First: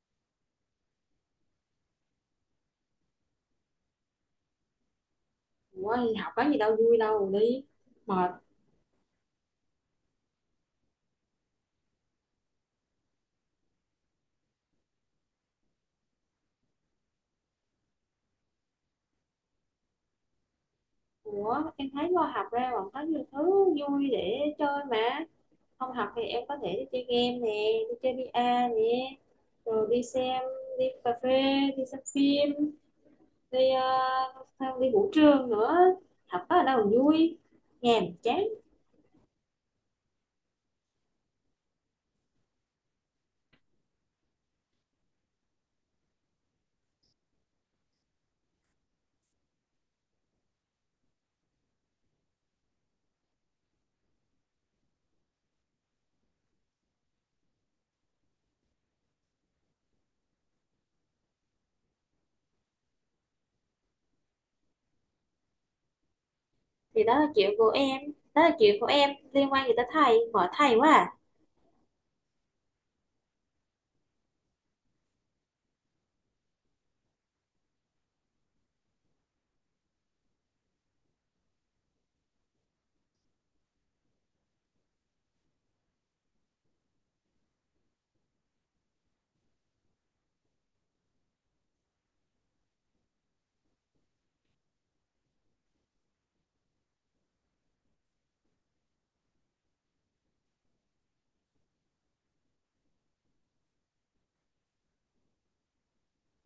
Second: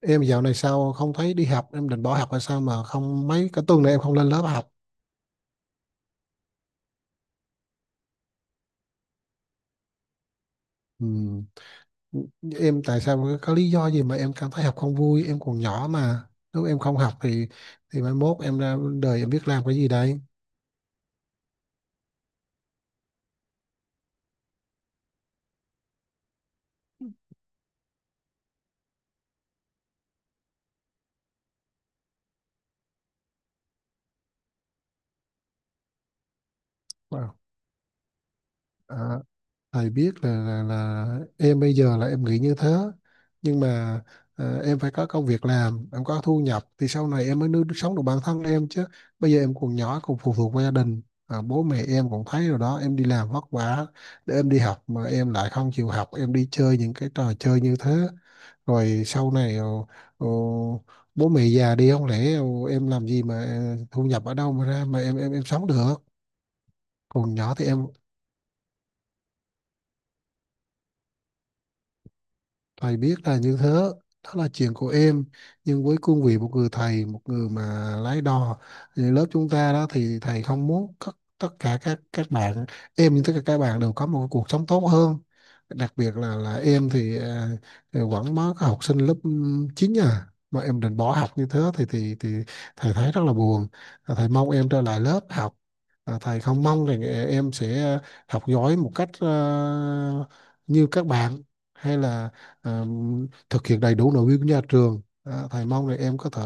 Em dạo này sao không thấy đi học? Em định bỏ học hay sao mà không mấy cái tuần này em không lên lớp học? Ủa đi học có gì đâu, vui đâu đi, mệt. Ừ. Em tại sao có lý do gì mà em cảm thấy học không vui? Em còn nhỏ mà, nếu em không học thì mai mốt em ra đời em biết làm cái gì đây? Ủa em thấy lo, học ra còn có nhiều thứ vui để chơi mà. Không học thì em có thể đi chơi game nè, đi chơi VR nè, rồi đi xem, đi cà phê, đi xem phim, đi đi vũ trường nữa. Học có ở đâu mà Wow. vui. Nhàm chán. À, Thầy biết là, em bây giờ là em nghĩ như thế, nhưng mà em phải có công việc làm em có thu nhập thì sau này em mới nuôi sống được bản thân em chứ. Bây giờ em còn nhỏ còn phụ thuộc vào gia đình. Bố mẹ em cũng thấy rồi đó, em đi làm vất vả để em đi học mà em lại không chịu học, em đi chơi những cái trò chơi như thế. Rồi sau này ờ, bố mẹ già đi, không lẽ em làm gì mà thu nhập ở đâu mà ra mà em sống được? Thì đó là Còn chuyện nhỏ thì của em. em. Đó là chuyện của em, liên quan gì tới thầy, bỏ thầy quá à. Thầy biết là như thế, đó là chuyện của em. Nhưng với cương vị một người thầy, một người mà lái đò, thì lớp chúng ta đó thì thầy không muốn tất cả các bạn, em như tất cả các bạn đều có một cuộc sống tốt hơn. Đặc biệt là em thì, thì vẫn mới có học sinh lớp 9 à, mà em định bỏ học như thế thì thầy thấy rất là buồn. Và thầy mong em trở lại lớp học. Và thầy không mong rằng em sẽ học giỏi một cách như các bạn, hay là à, thực hiện đầy đủ nội quy của nhà trường. Thầy mong là em có thể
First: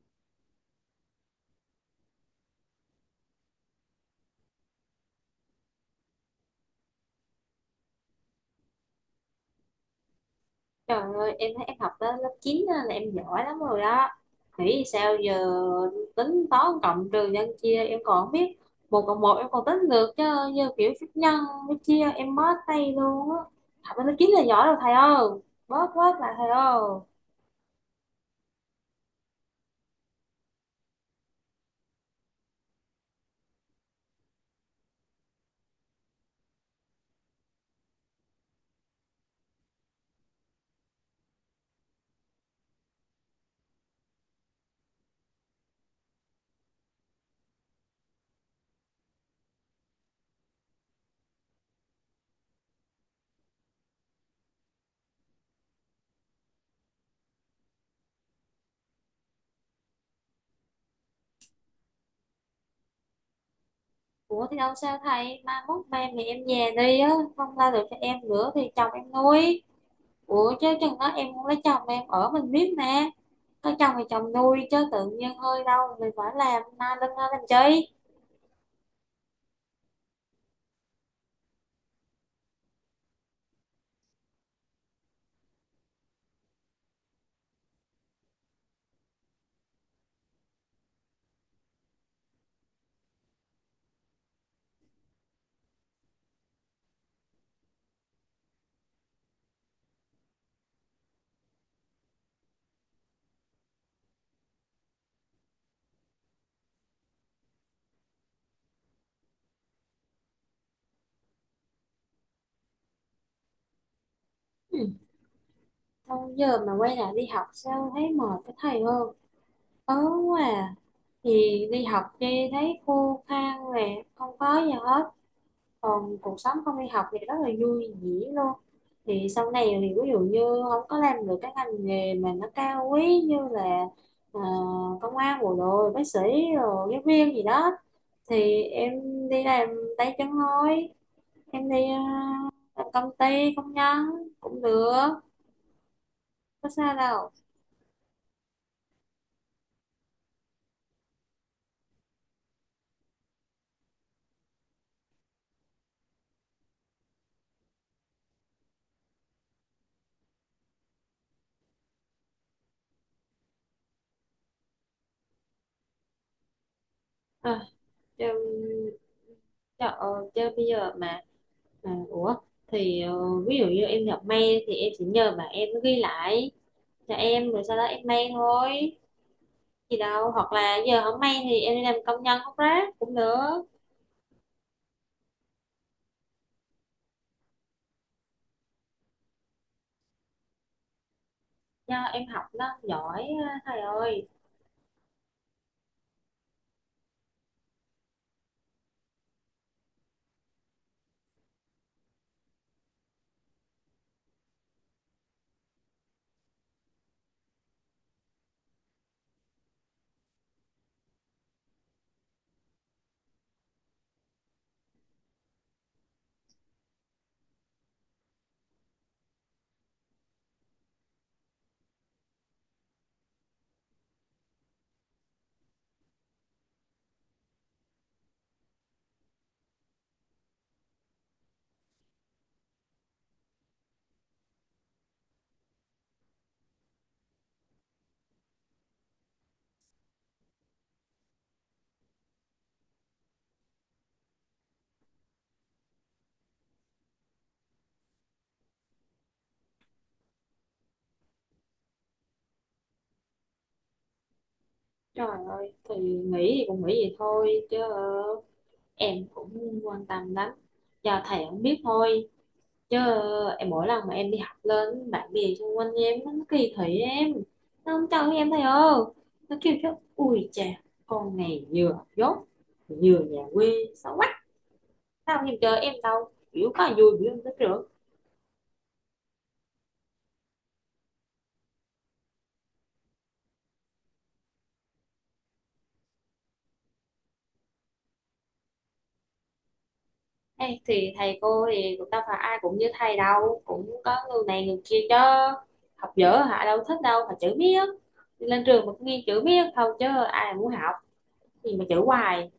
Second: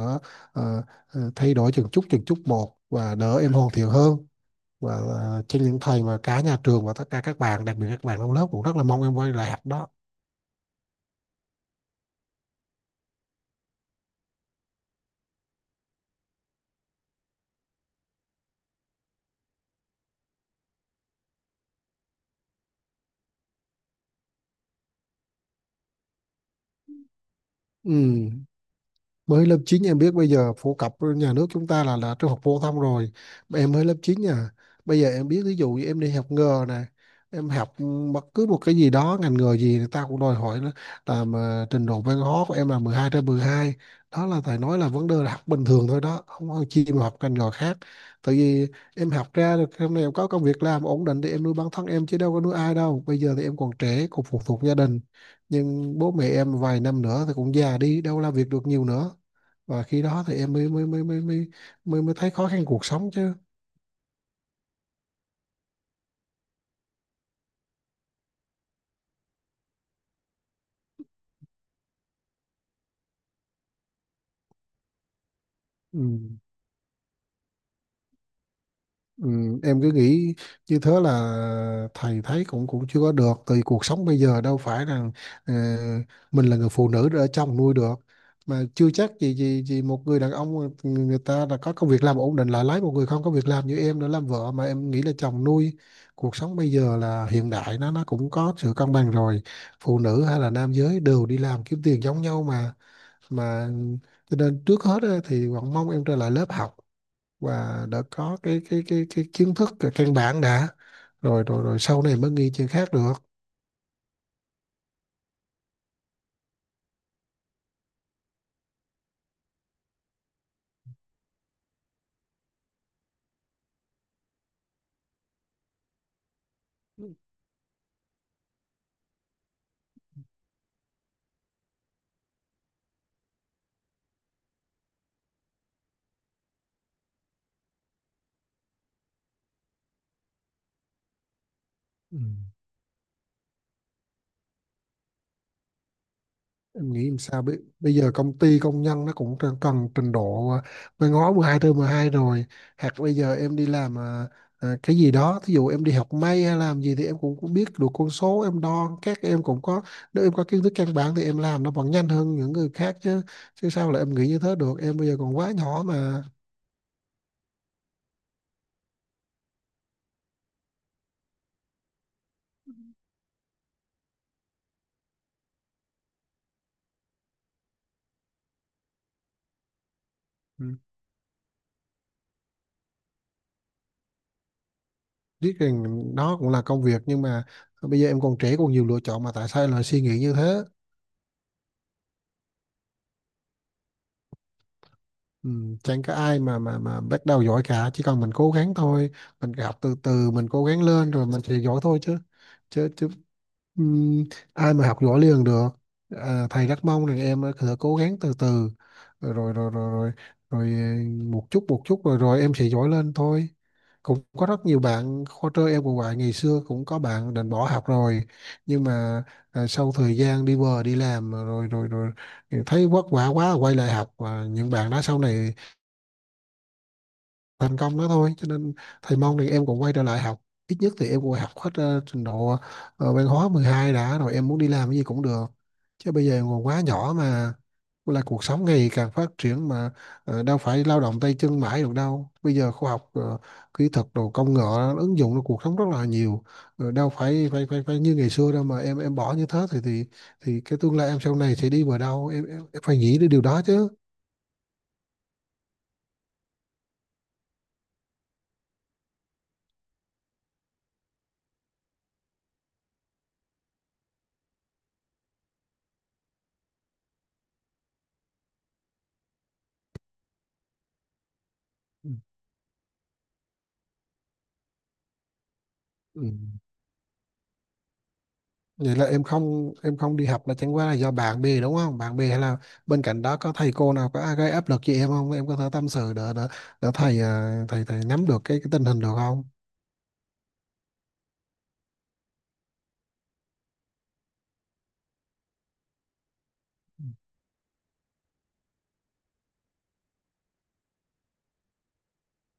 à, thay đổi từng chút một và đỡ em hoàn thiện hơn, và trên những thầy mà cả nhà trường và tất cả các bạn, đặc biệt các bạn trong lớp cũng rất là mong em quay lại học đó. Trời ơi, em thấy em học tới lớp 9 á là em giỏi lắm rồi đó. Nghĩ sao giờ tính toán cộng trừ nhân chia em còn không biết. Một cộng một em còn tính được, chứ như kiểu phép nhân phép chia em bó tay luôn á. Học tới lớp 9 là giỏi rồi thầy ơi. Bớt bớt lại thầy ơi. Ừ, mới lớp 9 em biết bây giờ phổ cập nhà nước chúng ta là trung học phổ thông rồi. Mà em mới lớp 9 nha, bây giờ em biết, ví dụ như em đi học nghề này, em học bất cứ một cái gì đó, ngành nghề gì người ta cũng đòi hỏi nó là mà trình độ văn hóa của em là 12 trên 12. Đó là thầy nói là vấn đề là học bình thường thôi đó, không có chi mà học ngành nghề khác. Tại vì em học ra được hôm nay em có công việc làm ổn định thì em nuôi bản thân em chứ đâu có nuôi ai đâu. Bây giờ thì em còn trẻ còn phụ thuộc gia đình, nhưng bố mẹ em vài năm nữa thì cũng già đi đâu làm việc được nhiều nữa, và khi đó thì em mới thấy khó khăn cuộc sống chứ. Ủa thì đâu sao thầy, mai mốt ba mẹ em về đi á, không ra được cho em nữa thì chồng em nuôi. Ủa chứ chừng đó em không lấy chồng em ở mình biết mà. Có chồng thì chồng nuôi, chứ tự nhiên hơi đâu Ừ. mình phải làm na lưng ra làm chi. Ừ. Em cứ nghĩ như thế là thầy thấy cũng cũng chưa có được, tại vì cuộc sống bây giờ đâu phải rằng ờ, mình là người phụ nữ để chồng nuôi được. Mà chưa chắc gì gì gì một người đàn ông, người người ta đã có công việc làm ổn định lại lấy một người không có việc làm như em để làm vợ mà em nghĩ là chồng nuôi. Cuộc sống bây giờ là hiện đại, nó cũng có sự cân bằng rồi, phụ nữ hay là nam giới đều đi làm kiếm tiền giống nhau mà, mà cho nên trước hết á, thì Hoàng mong em trở lại lớp học và đã có cái kiến thức căn bản đã, rồi rồi rồi sau này mới nghi chuyện khác được. Ừ. Thôi giờ mà quay lại đi học sao thấy mệt cái thầy, hơn ớn quá à. Thì đi học đi thấy khô khan nè, không có gì hết, còn cuộc sống không đi học thì rất là vui vẻ luôn. Thì sau này thì ví dụ như không có làm được cái ngành nghề mà nó cao quý như là ờ, công an, bộ đội, bác sĩ, rồi giáo viên gì đó, thì em đi làm tay chân thôi. Em đi Ừ. làm công ty, công nhân cũng được, có Em sao nghĩ làm đâu. sao bây giờ công ty công nhân nó cũng cần trình độ văn hóa 12 trên 12 rồi. Hoặc bây giờ em đi làm cái gì đó, thí dụ em đi học may hay làm gì thì em cũng biết được con số em đo các em cũng có. Nếu em có kiến thức căn bản thì em làm nó vẫn nhanh hơn những người khác chứ chứ sao là em nghĩ như thế được, em bây giờ còn quá nhỏ mà. Cho, cho, ờ, cho bây giờ mà thì ờ, ví dụ như em nhập mail thì em chỉ nhờ mà em ghi lại cho em, rồi sau đó em mail thôi, gì đâu. Hoặc Ừ. là giờ không mail thì em đi làm công nhân hút rác cũng được. Biết rằng nó cũng là công việc, nhưng mà bây giờ em còn trẻ còn nhiều lựa chọn, mà tại sao em lại suy nghĩ như thế? Do em học nó giỏi á, thầy ơi. Ừ, chẳng có ai mà bắt đầu giỏi cả, chỉ cần mình cố gắng thôi. Mình học từ từ mình cố gắng lên rồi mình sẽ giỏi thôi chứ, chứ chứ ừm, ai mà học giỏi liền được. Thầy rất mong rằng em cứ cố gắng từ từ, rồi rồi rồi rồi rồi, rồi một chút rồi rồi em sẽ giỏi lên thôi. Cũng có rất nhiều bạn khóa trơ em cũng vậy, ngày xưa cũng có bạn định bỏ học rồi, nhưng mà sau thời gian đi bờ đi làm rồi rồi rồi thấy vất vả quá quay lại học, và những bạn đó sau này thành công đó thôi, cho nên thầy mong thì em cũng quay trở lại học. Ít nhất thì em cũng học hết trình độ văn hóa 12 đã, rồi em muốn đi làm cái gì cũng được, chứ bây giờ còn quá nhỏ mà. Là cuộc sống ngày càng phát triển mà, đâu phải lao động tay chân mãi được đâu. Bây giờ khoa học kỹ thuật đồ công nghệ nó ứng dụng vào cuộc sống rất là nhiều. Đâu phải phải phải phải như ngày xưa đâu mà em bỏ như thế thì cái tương lai em sau này sẽ đi vào đâu, em phải nghĩ đến điều đó chứ. Trời ơi, thì nghĩ thì cũng nghĩ vậy thôi, chứ em cũng quan tâm lắm, do thầy không biết thôi chứ. Em mỗi lần mà em đi học lên, bạn bè xung quanh em nó kỳ thị em, nó không cho em thầy ơi. Nó kêu chứ: ui chà, con này vừa Ừ. dốt vừa nhà quê xấu quá, sao không em chơi. Em Ừ. đâu biểu có là vui, biểu không thích được. Vậy là em không, em không đi học là chẳng qua là do bạn bè đúng không? Bạn bè hay là bên cạnh đó có thầy cô nào có gây áp lực cho em không? Em có thể tâm sự để thầy, thầy nắm được cái tình hình được không? Ê, thì thầy cô thì cũng đâu phải ai cũng như thầy đâu, cũng có người này người kia chứ. Học dở hả đâu thích đâu mà chữ biết, đi lên trường mà cũng nghe chữ biết thôi chứ. Ai mà muốn học thì mà chữ hoài,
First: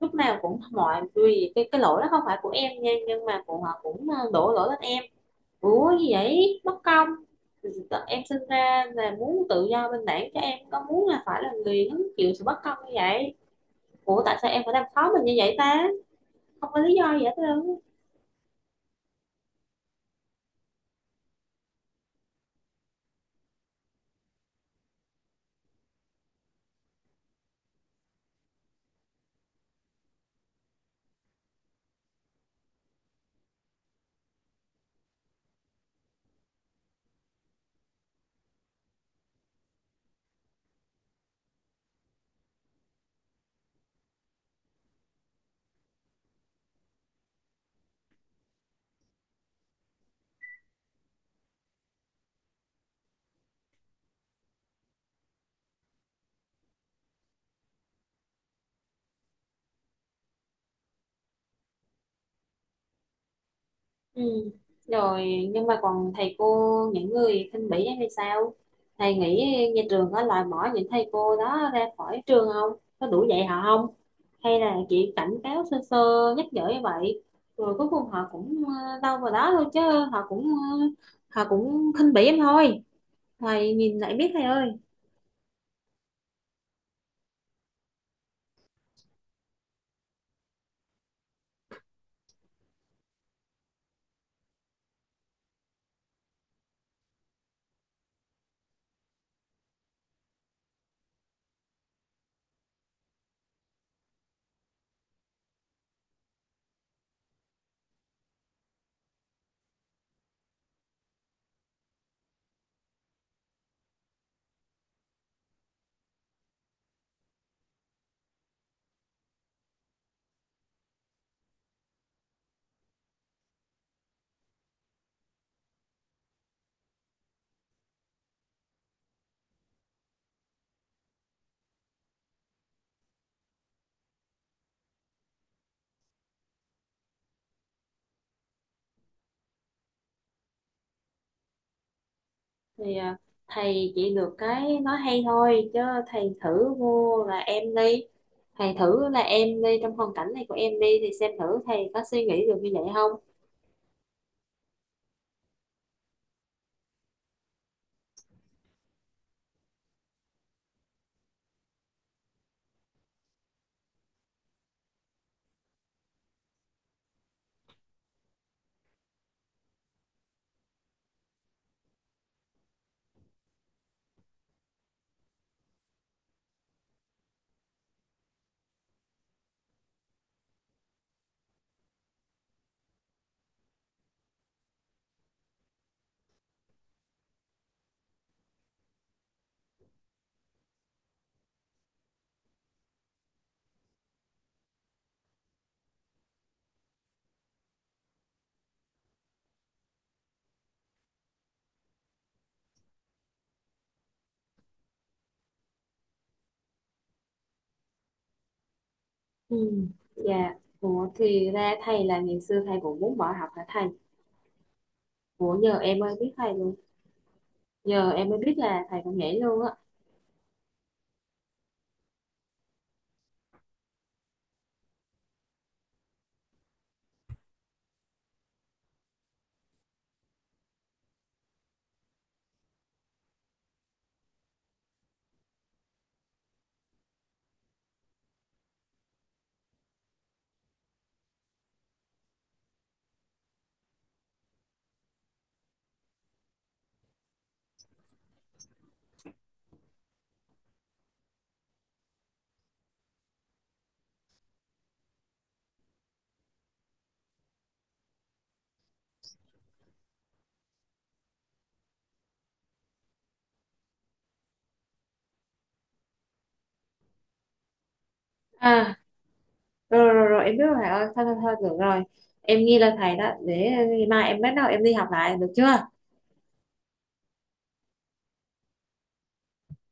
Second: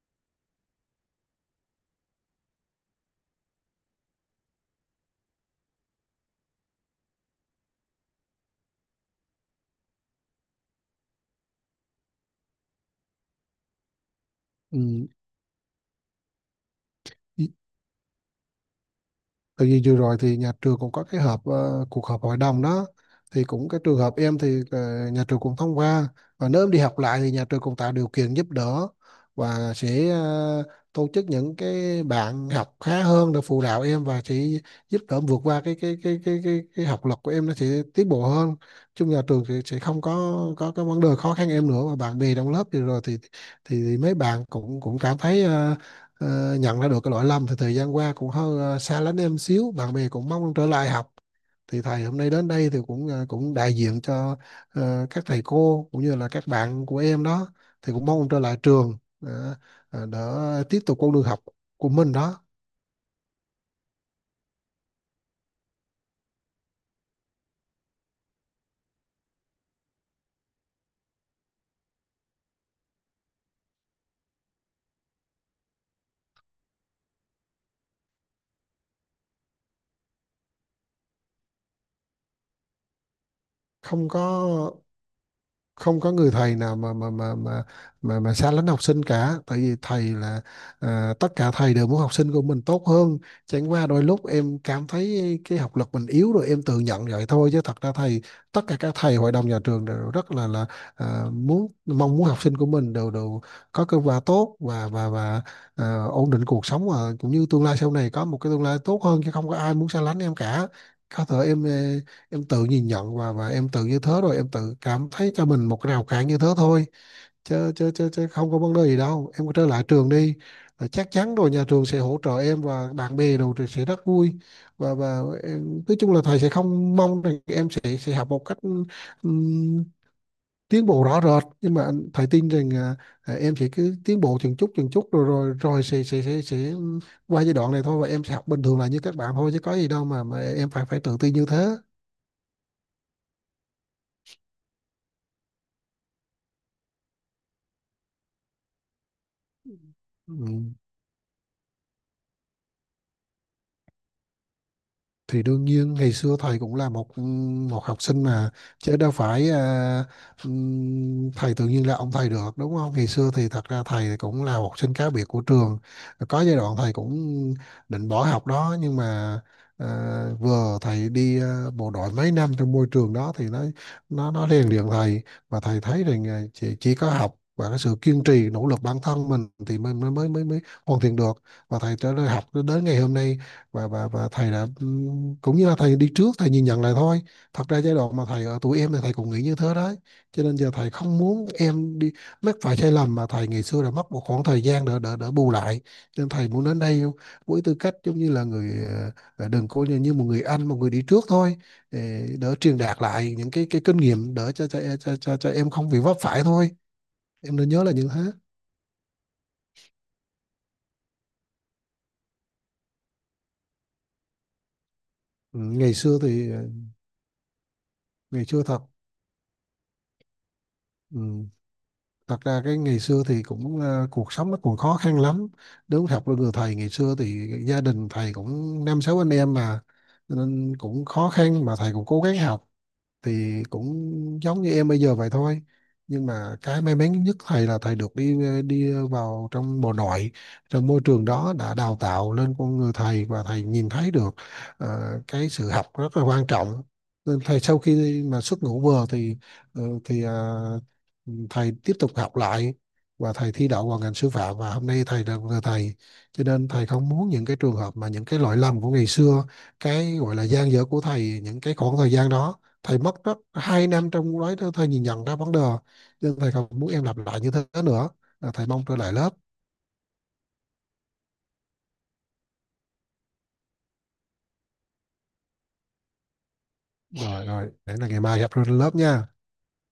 lúc nào cũng mọi vì cái lỗi đó không phải của em nha, nhưng mà cũng họ cũng đổ lỗi lên em. Ủa gì vậy, bất công. Em sinh ra là muốn tự do bình đẳng, cho em có muốn là phải là người hứng chịu sự bất công như vậy. Ủa tại sao em phải làm khó mình như vậy ta, không có lý do gì hết Ừ. trơn. Tại vì vừa rồi thì nhà trường cũng có cái họp, cuộc họp hội đồng đó, thì cũng cái trường hợp em thì nhà trường cũng thông qua, và nếu em đi học lại thì nhà trường cũng tạo điều kiện giúp đỡ, và sẽ tổ chức những cái bạn học khá hơn để phụ đạo em, và sẽ giúp đỡ em vượt qua cái học lực của em, nó sẽ tiến bộ hơn. Chung nhà trường thì sẽ không có cái vấn đề khó khăn em nữa, và bạn bè trong lớp vừa rồi thì mấy bạn cũng cũng cảm thấy, nhận ra được cái lỗi lầm, thì thời gian qua cũng hơi xa lánh em xíu, bạn bè cũng mong trở lại học. Thì thầy hôm nay đến đây thì cũng, cũng đại diện cho các thầy cô cũng như là các bạn của em đó, thì cũng mong trở lại trường, để tiếp tục con đường học của mình đó. Ừ. Rồi nhưng mà còn thầy cô những người khinh bỉ em thì sao? Thầy nghĩ nhà trường có loại bỏ những thầy cô đó ra khỏi trường không, có đủ dạy họ không, hay là chị cảnh cáo sơ sơ nhắc nhở như vậy rồi cuối cùng họ cũng đâu vào đó thôi chứ. Họ cũng ờ, họ cũng khinh bỉ em thôi, thầy nhìn không lại có biết thầy ơi. không có người thầy nào mà xa lánh học sinh cả, tại vì thầy là, tất cả thầy đều muốn học sinh của mình tốt hơn. Chẳng qua đôi lúc em cảm thấy cái học lực mình yếu rồi em tự nhận vậy thôi, chứ thật ra thầy, tất cả các thầy hội đồng nhà trường đều rất là muốn mong muốn học sinh của mình đều đều có kết quả tốt, và ổn định cuộc sống, và cũng như tương lai sau này có một cái tương lai tốt hơn, chứ không có ai muốn xa lánh em cả. Có thể em em tự nhìn nhận, và em tự như thế rồi em tự cảm thấy cho mình một cái rào cản như thế thôi, chứ không có vấn đề gì đâu, em trở lại trường đi. Là chắc chắn rồi, nhà trường sẽ hỗ trợ em và bạn bè đồ thì sẽ rất vui, và em, nói chung là thầy sẽ không mong rằng em sẽ học một cách ừm, tiến bộ rõ rệt, nhưng mà thầy tin rằng em sẽ cứ tiến bộ từng chút từng chút, rồi rồi rồi sẽ qua giai đoạn này thôi, và em sẽ học bình thường là như các bạn thôi, chứ có gì đâu mà em phải phải tự tin như thế. Thì thầy chỉ được cái nói hay thôi chứ. Thầy thử vô là em đi, thầy thử là em đi trong hoàn cảnh Ừ. này của em đi, thì xem thử thầy có suy nghĩ được như vậy không. Thì đương nhiên ngày xưa thầy cũng là một học sinh mà, chứ đâu phải thầy tự nhiên là ông thầy được đúng không? Ngày xưa thì thật ra thầy cũng là học sinh cá biệt của trường, có giai đoạn thầy cũng định bỏ học đó, nhưng mà à, vừa thầy đi bộ đội mấy năm, trong môi trường đó thì nó rèn luyện thầy, và thầy thấy rằng chỉ có học và cái sự kiên trì nỗ lực bản thân mình thì mình mới mới mới mới hoàn thiện được. Và thầy trở lại học đến ngày hôm nay, và thầy đã, cũng như là thầy đi trước thầy nhìn nhận lại thôi. Thật ra giai đoạn mà thầy ở tuổi em thì thầy cũng nghĩ như thế đấy, cho nên giờ thầy không muốn em đi mắc phải sai lầm mà thầy ngày xưa đã mất một khoảng thời gian để bù lại. Cho nên thầy muốn đến đây với tư cách giống như là người, đừng coi như một người anh, một người đi trước thôi, để truyền đạt lại những cái kinh nghiệm để cho em không bị vấp phải thôi, em nên nhớ là những thế. Ừ. Dạ. Ủa thì ra thầy là ngày xưa thầy cũng muốn bỏ học hả thầy? Ủa Ừ, giờ Ngày em mới xưa biết thì, thầy luôn. Giờ em mới ngày biết xưa thật. là thầy cũng nhảy luôn á. Ừ. Thật ra cái ngày xưa thì cũng cuộc sống nó còn khó khăn lắm, đúng học với người thầy ngày xưa thì gia đình thầy cũng năm sáu anh em mà. Cho nên cũng khó khăn mà thầy cũng cố gắng học, thì cũng giống như em bây giờ vậy thôi. Nhưng mà cái may mắn nhất thầy là thầy được đi đi vào trong bộ nội, trong môi trường đó đã đào tạo lên con người thầy, và thầy nhìn thấy được ờ, cái sự học rất là quan trọng. Nên thầy sau khi mà xuất ngũ vừa thì ờ, thì ờ, thầy tiếp tục học lại, và thầy thi đậu vào ngành sư phạm, và hôm nay thầy là người thầy. Cho nên thầy không muốn những cái trường hợp mà những cái lỗi lầm của ngày xưa, cái gọi là gian dở của thầy những cái khoảng thời gian đó, thầy mất rất 2 năm trong đó thầy nhìn nhận ra vấn đề, nhưng thầy không muốn em lặp lại như thế nữa. Là thầy mong À, trở lại lớp. rồi rồi rồi em biết rồi thầy ơi, thôi thôi thôi được rồi. Em ghi lên thầy đó, để mai em bắt đầu em đi học lại được chưa? Rồi rồi để là ngày mai gặp trên lớp nha.